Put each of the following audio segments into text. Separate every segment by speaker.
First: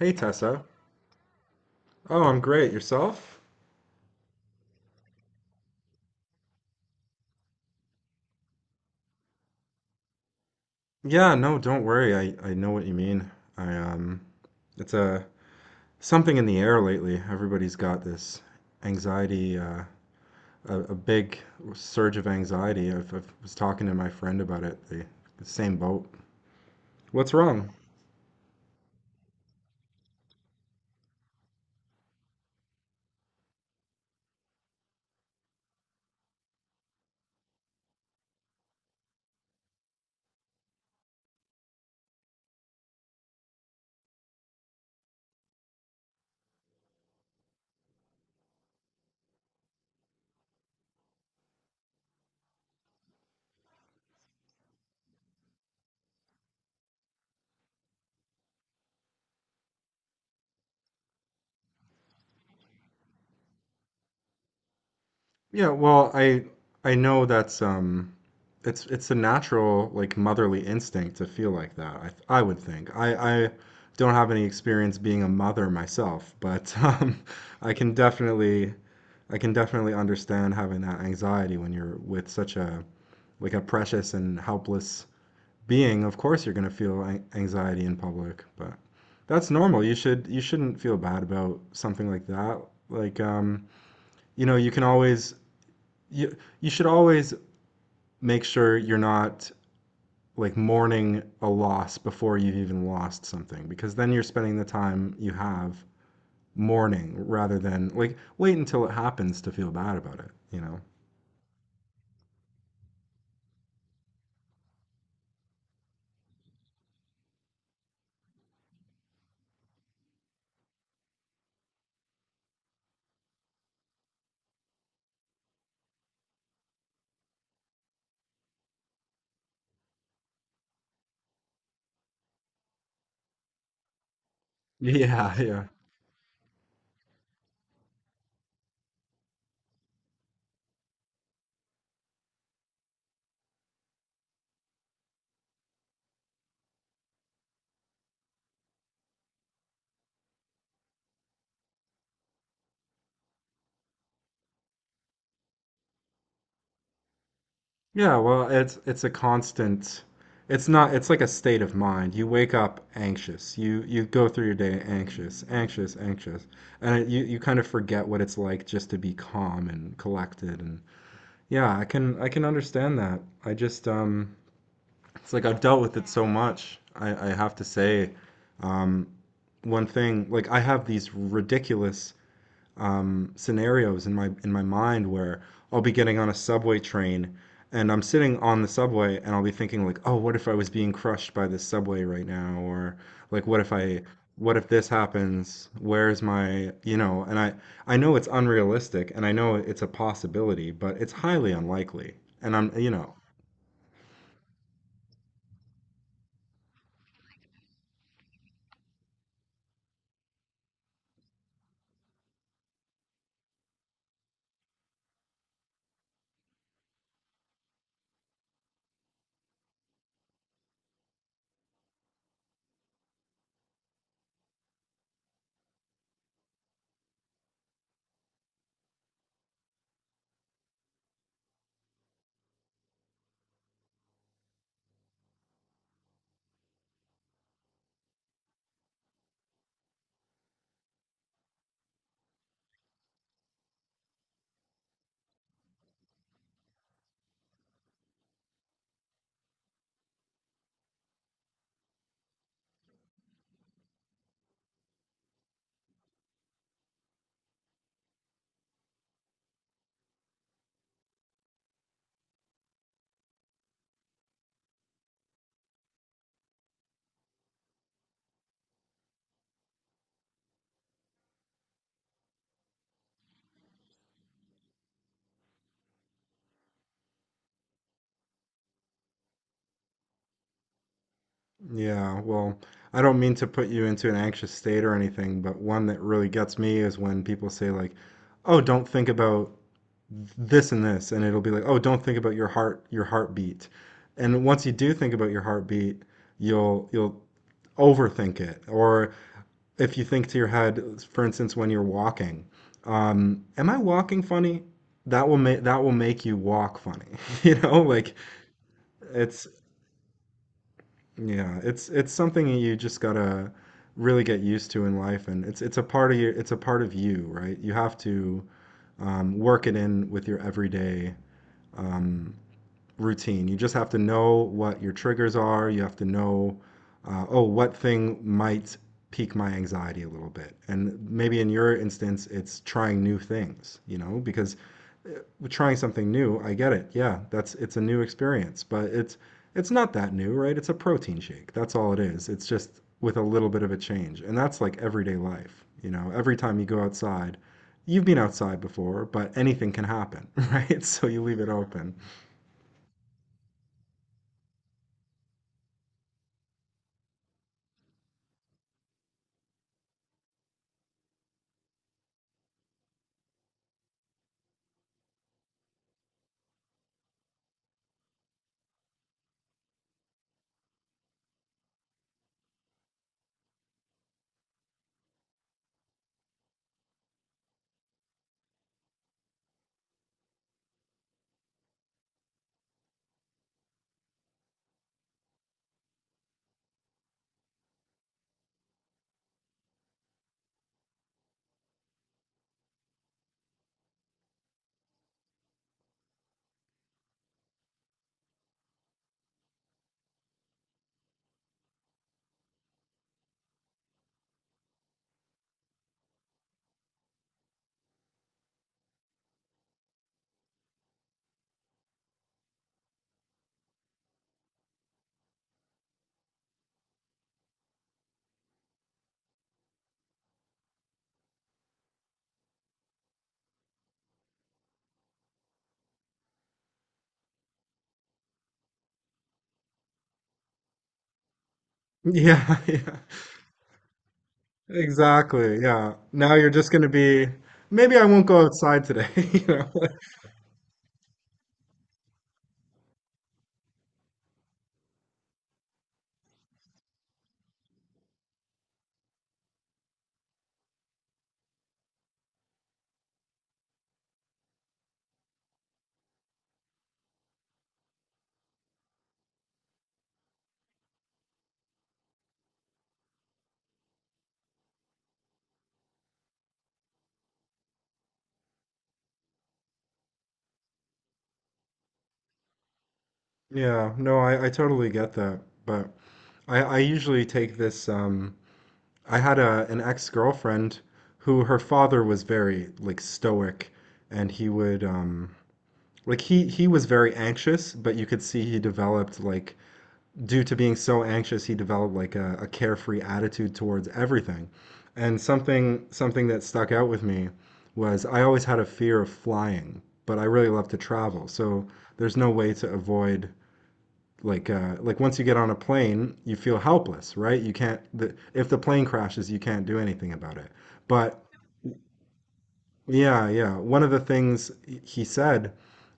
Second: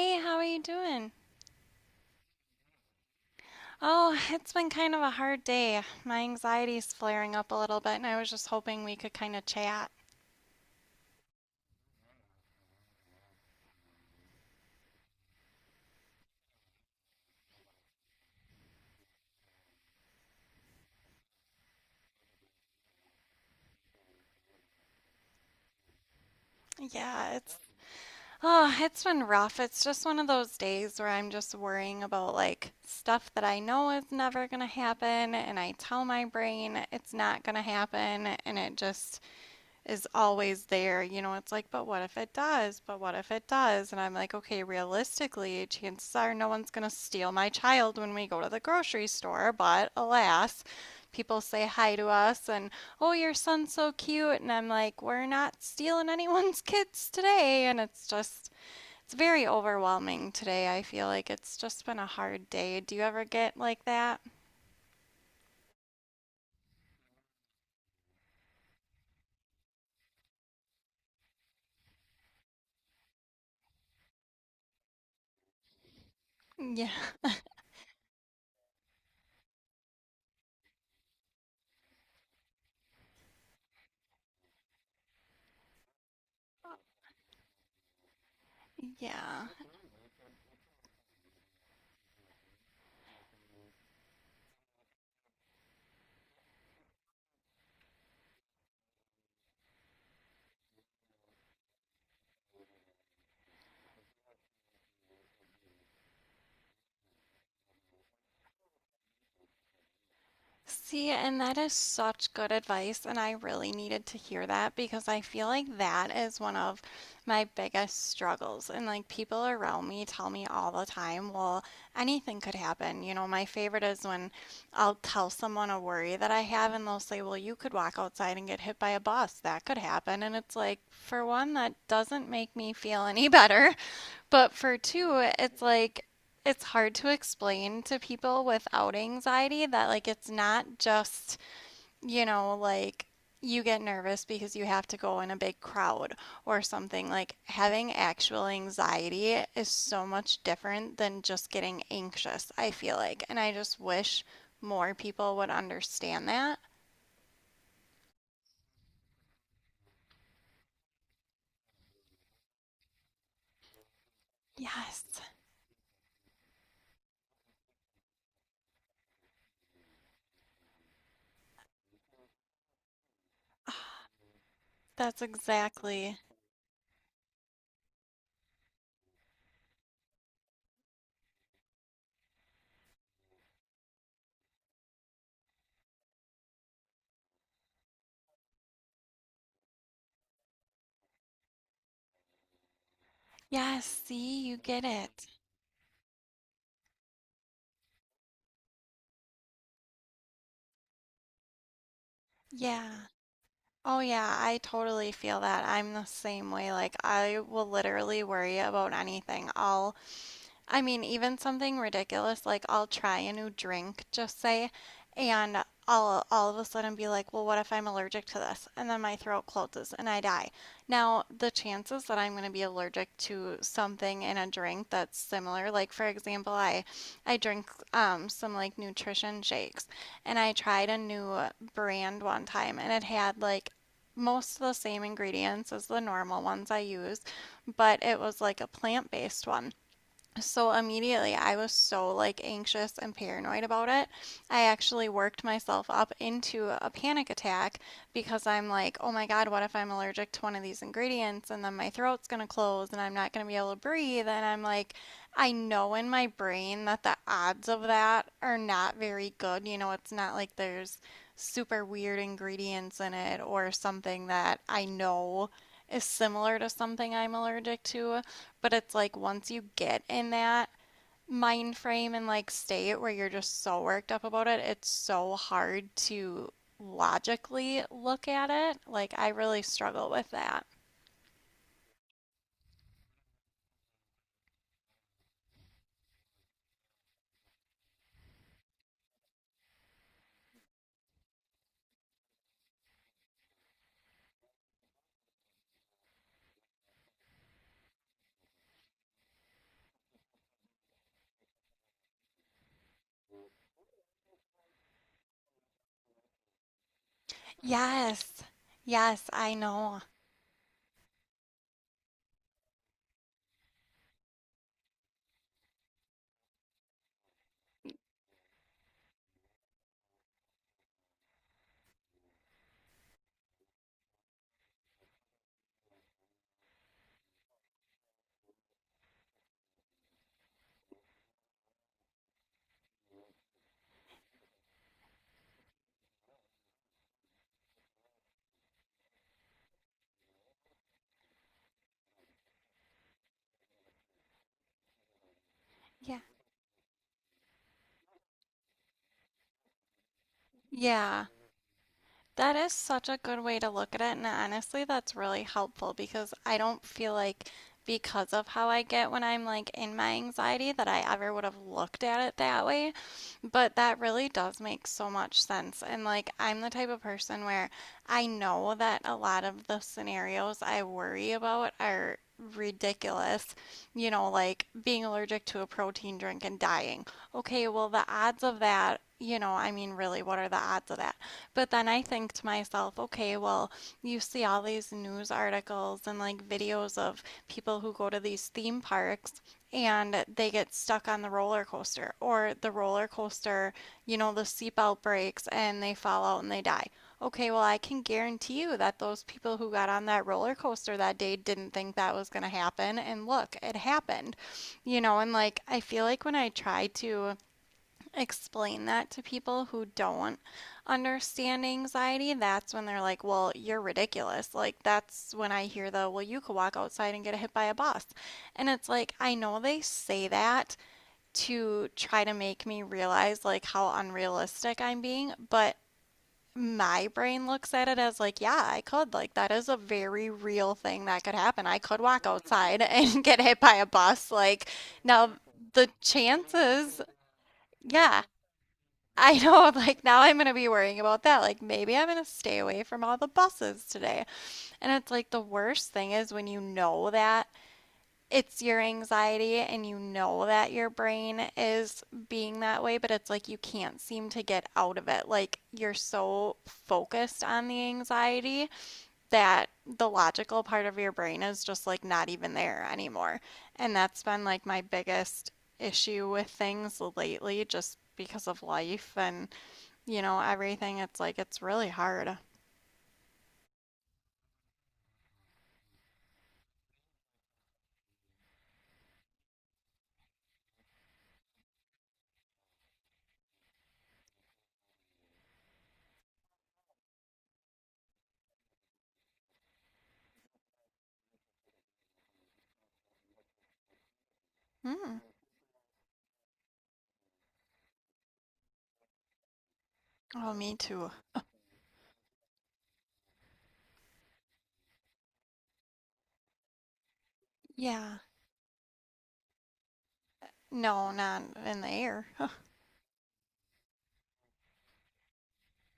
Speaker 1: Hey
Speaker 2: how are you
Speaker 1: Tessa.
Speaker 2: doing?
Speaker 1: Oh, I'm great. Yourself?
Speaker 2: Oh, it's been kind of a hard day. My anxiety's flaring up a little bit, and I was just hoping we could kind of chat.
Speaker 1: Yeah, no, don't worry. I know what you mean. I it's a Something in the air lately. Everybody's got this anxiety, a big surge of anxiety. I was talking to my friend about it. The same boat.
Speaker 2: Yeah,
Speaker 1: What's
Speaker 2: it's
Speaker 1: wrong?
Speaker 2: oh, it's been rough. It's just one of those days where I'm just worrying about like stuff that I know is never gonna happen, and I tell my brain it's not gonna happen, and it just is always there. You know, it's like, but what if it does? But what if it does? And I'm like, okay, realistically, chances are no one's going to steal my child when we go to the grocery store. But alas, people say hi to us and, oh, your son's so cute. And I'm like, we're not stealing anyone's kids today. And it's just, it's very overwhelming today. I feel like it's just been a hard day. Do you ever get like that?
Speaker 1: Yeah, well, I know that's it's a natural, like, motherly instinct to feel like that. I would think. I don't have any experience being a mother myself, but
Speaker 2: Yeah.
Speaker 1: I can definitely understand having that anxiety when you're with such a like a precious and helpless being. Of course you're going to feel an anxiety in public, but
Speaker 2: Yeah.
Speaker 1: that's normal. You shouldn't feel bad about something like that. Like, you know, you can always you should always make sure you're not like mourning a loss before you've even lost something, because then you're spending the time you have mourning rather than, like, wait until it happens to feel bad about it, you know?
Speaker 2: See, and that is such good advice, and I really needed to hear that because I feel like that is one of my biggest struggles. And like people around me tell me all the time, well, anything could happen. You know, my favorite is when I'll tell someone a worry that I have, and they'll say, well, you could walk outside and get hit by a bus. That could happen. And it's like, for one, that doesn't make me feel any better. But for two,
Speaker 1: Yeah,
Speaker 2: it's
Speaker 1: yeah.
Speaker 2: like it's hard to explain to people without anxiety that like it's not just, you know, like you get nervous because you have to go in a big crowd or something. Like having actual anxiety is so much different than just getting anxious, I feel like. And I just wish more people would understand that.
Speaker 1: Yeah, well, it's a constant. It's not It's like a state of mind. You wake up anxious. You go through your day
Speaker 2: Yes,
Speaker 1: anxious, anxious, anxious. And it, you kind of forget what it's like just to be calm and collected, and yeah, I can understand that. I just
Speaker 2: that's
Speaker 1: It's like I've dealt with it
Speaker 2: exactly.
Speaker 1: so much. I have to say, um, one thing, like, I have these ridiculous scenarios in my mind where I'll be getting on a subway train, and I'm sitting on the subway, and I'll be thinking like, oh, what if I was being crushed by this subway right now? Or like,
Speaker 2: Yes, see, you
Speaker 1: what if
Speaker 2: get
Speaker 1: this
Speaker 2: it.
Speaker 1: happens? Where's my, you know, and I know it's unrealistic, and I know it's a possibility, but it's highly unlikely. And I'm,
Speaker 2: Yeah.
Speaker 1: you know,
Speaker 2: Oh yeah, I totally feel that. I'm the same way. Like I will literally worry about anything. I'll I mean, even something ridiculous like I'll try a new drink, just say, and I'll all of a sudden be like, well, what if I'm allergic to this? And then my throat closes and I die. Now, the chances that I'm going to be allergic to something in a drink that's similar, like for example, I drink some like nutrition shakes, and I tried a new brand one time, and it had like most of the same ingredients as the normal ones I use, but it was like a plant-based one. So immediately, I was so like anxious and paranoid about it. I actually worked myself up into a panic attack because I'm like, oh my God, what if I'm allergic to one of these ingredients and then my throat's gonna close and I'm not gonna be able to breathe? And I'm like, I know in my brain that the odds of that are not very good. You know, it's not like there's super weird ingredients in it or something that I know is similar to something I'm allergic to. But it's like once you get in that mind frame and like state where you're just so worked up about it, it's so hard to logically look at it. Like I really struggle with that.
Speaker 1: yeah, well, I don't mean to put you into an anxious state or anything, but one that really gets me is when people say like, "Oh, don't think about this and this," and it'll be like, "Oh, don't think about your heart, your heartbeat." And once you do think about your heartbeat, you'll overthink it. Or if you think to your head, for instance, when you're walking, "Am I walking funny?" That will make you walk funny. You know,
Speaker 2: Yes. Yes,
Speaker 1: it's
Speaker 2: I know.
Speaker 1: Yeah, it's something you just gotta really get used to in life, and it's a part of your it's a part of you, right? You have to, work it in with your everyday um, routine. You just have to know what your triggers are. You have to know, oh, what thing might pique my anxiety a little bit, and maybe in your instance, it's trying new things, you know, because trying something new. I get it. Yeah, that's it's a new experience, but it's not that new, right? It's a protein shake. That's all it is. It's just with a little bit of a change. And that's like everyday life, you know.
Speaker 2: Yeah.
Speaker 1: Every time you go outside, you've been outside before, but anything can happen, right? So you
Speaker 2: Yeah.
Speaker 1: leave it open.
Speaker 2: That is such a good way to look at it. And honestly, that's really helpful because I don't feel like because of how I get when I'm like in my anxiety that I ever would have looked at it that way. But that really does make so much sense. And like, I'm the type of person where I know that a lot of the scenarios I worry about are ridiculous. You know, like being allergic to a protein drink and dying. Okay, well, the odds of that, you know, I mean, really, what are the odds of that? But then I think to myself, okay, well, you see all these news articles and like videos of people who go to these theme parks and they get stuck on the roller coaster, or the roller coaster, you know, the seatbelt breaks and they fall out and they die. Okay, well, I can guarantee you that those people who got on that roller coaster that day didn't think that was going to happen. And look, it happened, you know, and like I feel like when I try to explain that to people who don't understand anxiety, that's when they're like, well, you're ridiculous. Like, that's when I hear the, well, you could walk outside and get hit by a bus. And it's like, I know they say that to try to make me realize like how unrealistic I'm being, but my brain looks at it as like, yeah, I could. Like, that is a very real thing that could happen. I could walk
Speaker 1: Yeah,
Speaker 2: outside
Speaker 1: yeah.
Speaker 2: and get hit by a bus. Like, now
Speaker 1: Exactly.
Speaker 2: the
Speaker 1: Yeah. Now you're just going to
Speaker 2: chances,
Speaker 1: be maybe I
Speaker 2: yeah.
Speaker 1: won't go outside today,
Speaker 2: I
Speaker 1: you
Speaker 2: know,
Speaker 1: know.
Speaker 2: I'm like, now I'm gonna be worrying about that. Like, maybe I'm gonna stay away from all the buses today. And it's like the worst thing is when you know that it's your anxiety and you know that your brain is being that way, but it's like you can't seem to get out of it. Like, you're so focused on the anxiety that the logical part of your brain is just like not even there anymore. And that's been like my biggest issue with things lately, just because of life and you know, everything. It's like it's really hard.
Speaker 1: Yeah, no, I totally get that. But I usually take this, I had a an ex-girlfriend who, her father was very like stoic, and he would like he was very anxious, but you could see he developed, like, due to being so anxious, he developed like a carefree attitude towards everything.
Speaker 2: Mm.
Speaker 1: And something that stuck out with me was I always had a fear of flying, but I really
Speaker 2: Oh,
Speaker 1: love
Speaker 2: me
Speaker 1: to
Speaker 2: too.
Speaker 1: travel. So there's no way to avoid like, like, once you get on a plane, you feel helpless, right? You can't the,
Speaker 2: Yeah.
Speaker 1: If the plane crashes, you can't do anything about it.
Speaker 2: No,
Speaker 1: But
Speaker 2: not in the air.
Speaker 1: yeah, yeah. One of the things he said,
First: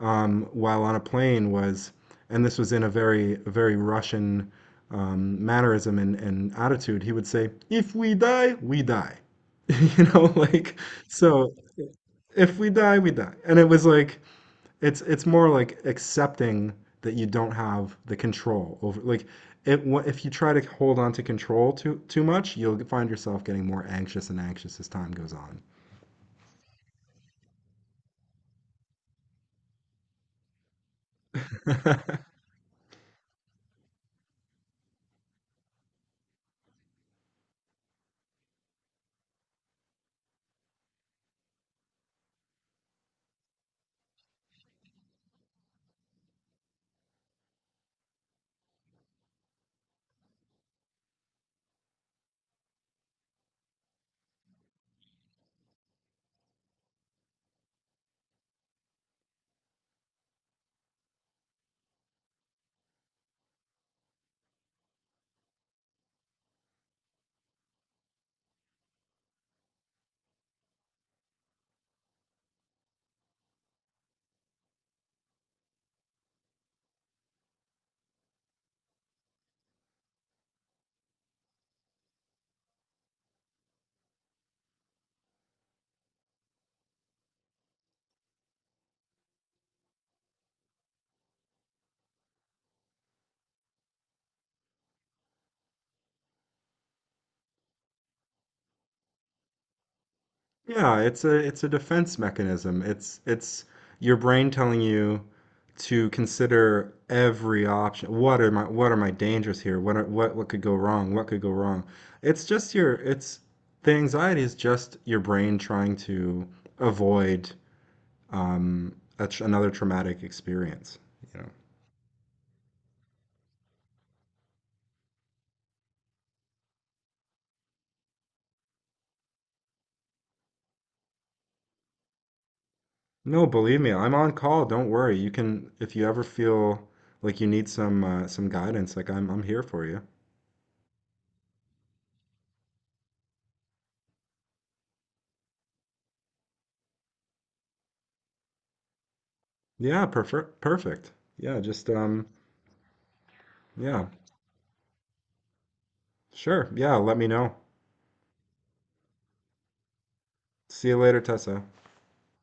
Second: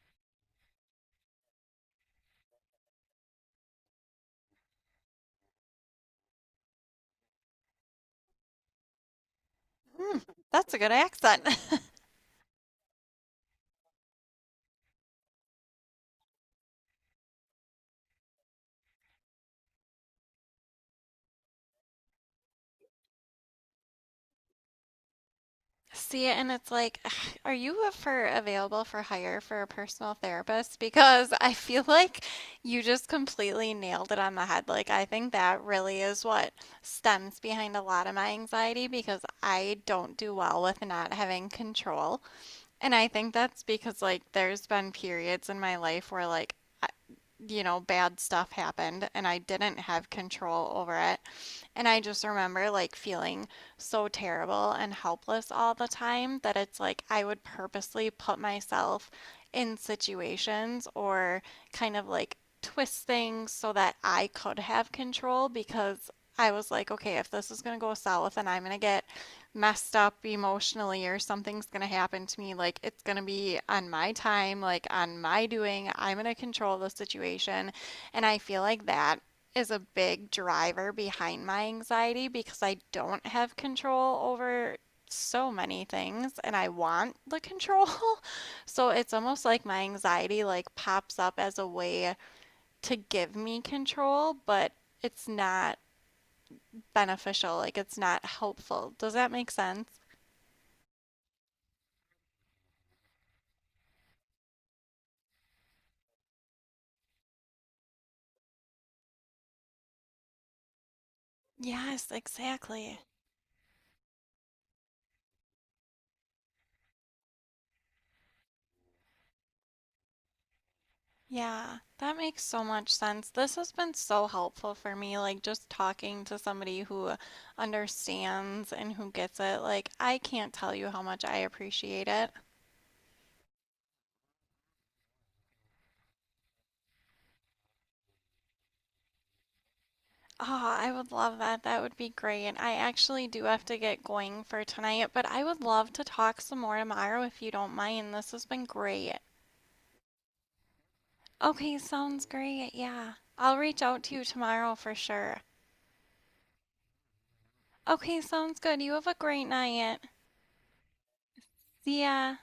Speaker 1: while on a plane, was, and this was in a very very Russian mannerism and attitude. He would say, "If we die, we die," you
Speaker 2: Mm,
Speaker 1: know,
Speaker 2: that's a good accent.
Speaker 1: so. If we die, we die, and it was like it's more like accepting that you don't have the control over like it, if you try to hold on to control too much, you'll find yourself getting more anxious and anxious as time goes on.
Speaker 2: See, and it's like, are you for available for hire for a personal therapist? Because I feel like you just completely nailed it on the head. Like, I think that really is what stems behind a lot of my anxiety because I don't do well with not having control. And I think that's because, like, there's been periods in my life where, like, you know, bad stuff happened and I didn't have control over it. And I just remember like feeling so terrible and helpless all the time that it's like I would purposely put myself in situations or kind of like twist things so that I could have control because I was like, okay, if this is going to go south and I'm going to get messed up emotionally or something's going to happen to me, like it's going to be on my time, like on my doing. I'm going to control the situation. And I feel like that is a big driver behind my anxiety because I don't have control over so many things and I want the control. So it's almost like my anxiety like pops up as a way to give me control, but it's not beneficial, like it's not helpful. Does that make sense?
Speaker 1: Yeah, it's a defense mechanism. it's your brain telling you to consider every option. What are my dangers here? What could go wrong? What could go wrong?
Speaker 2: Yes, exactly.
Speaker 1: It's the anxiety is just your brain trying to avoid, a tr another traumatic experience, you know.
Speaker 2: Yeah, that makes so much sense. This has been so helpful for me, like just talking to somebody who understands and who gets it. Like, I can't tell you how much I appreciate it.
Speaker 1: No, believe me, I'm on call. Don't worry. You can, if you ever feel like you need some, some guidance, like, I'm here for you.
Speaker 2: Oh, I would love that. That would be great. I actually do have to get going for tonight, but I would love to talk some more tomorrow if you don't mind. This has been great.
Speaker 1: Yeah, prefer perfect. Yeah,
Speaker 2: Okay,
Speaker 1: just
Speaker 2: sounds great. Yeah, I'll reach out
Speaker 1: yeah,
Speaker 2: to you tomorrow for sure.
Speaker 1: sure. Yeah, let me know.
Speaker 2: Okay, sounds good. You have a great night.
Speaker 1: See you later, Tessa.
Speaker 2: See ya.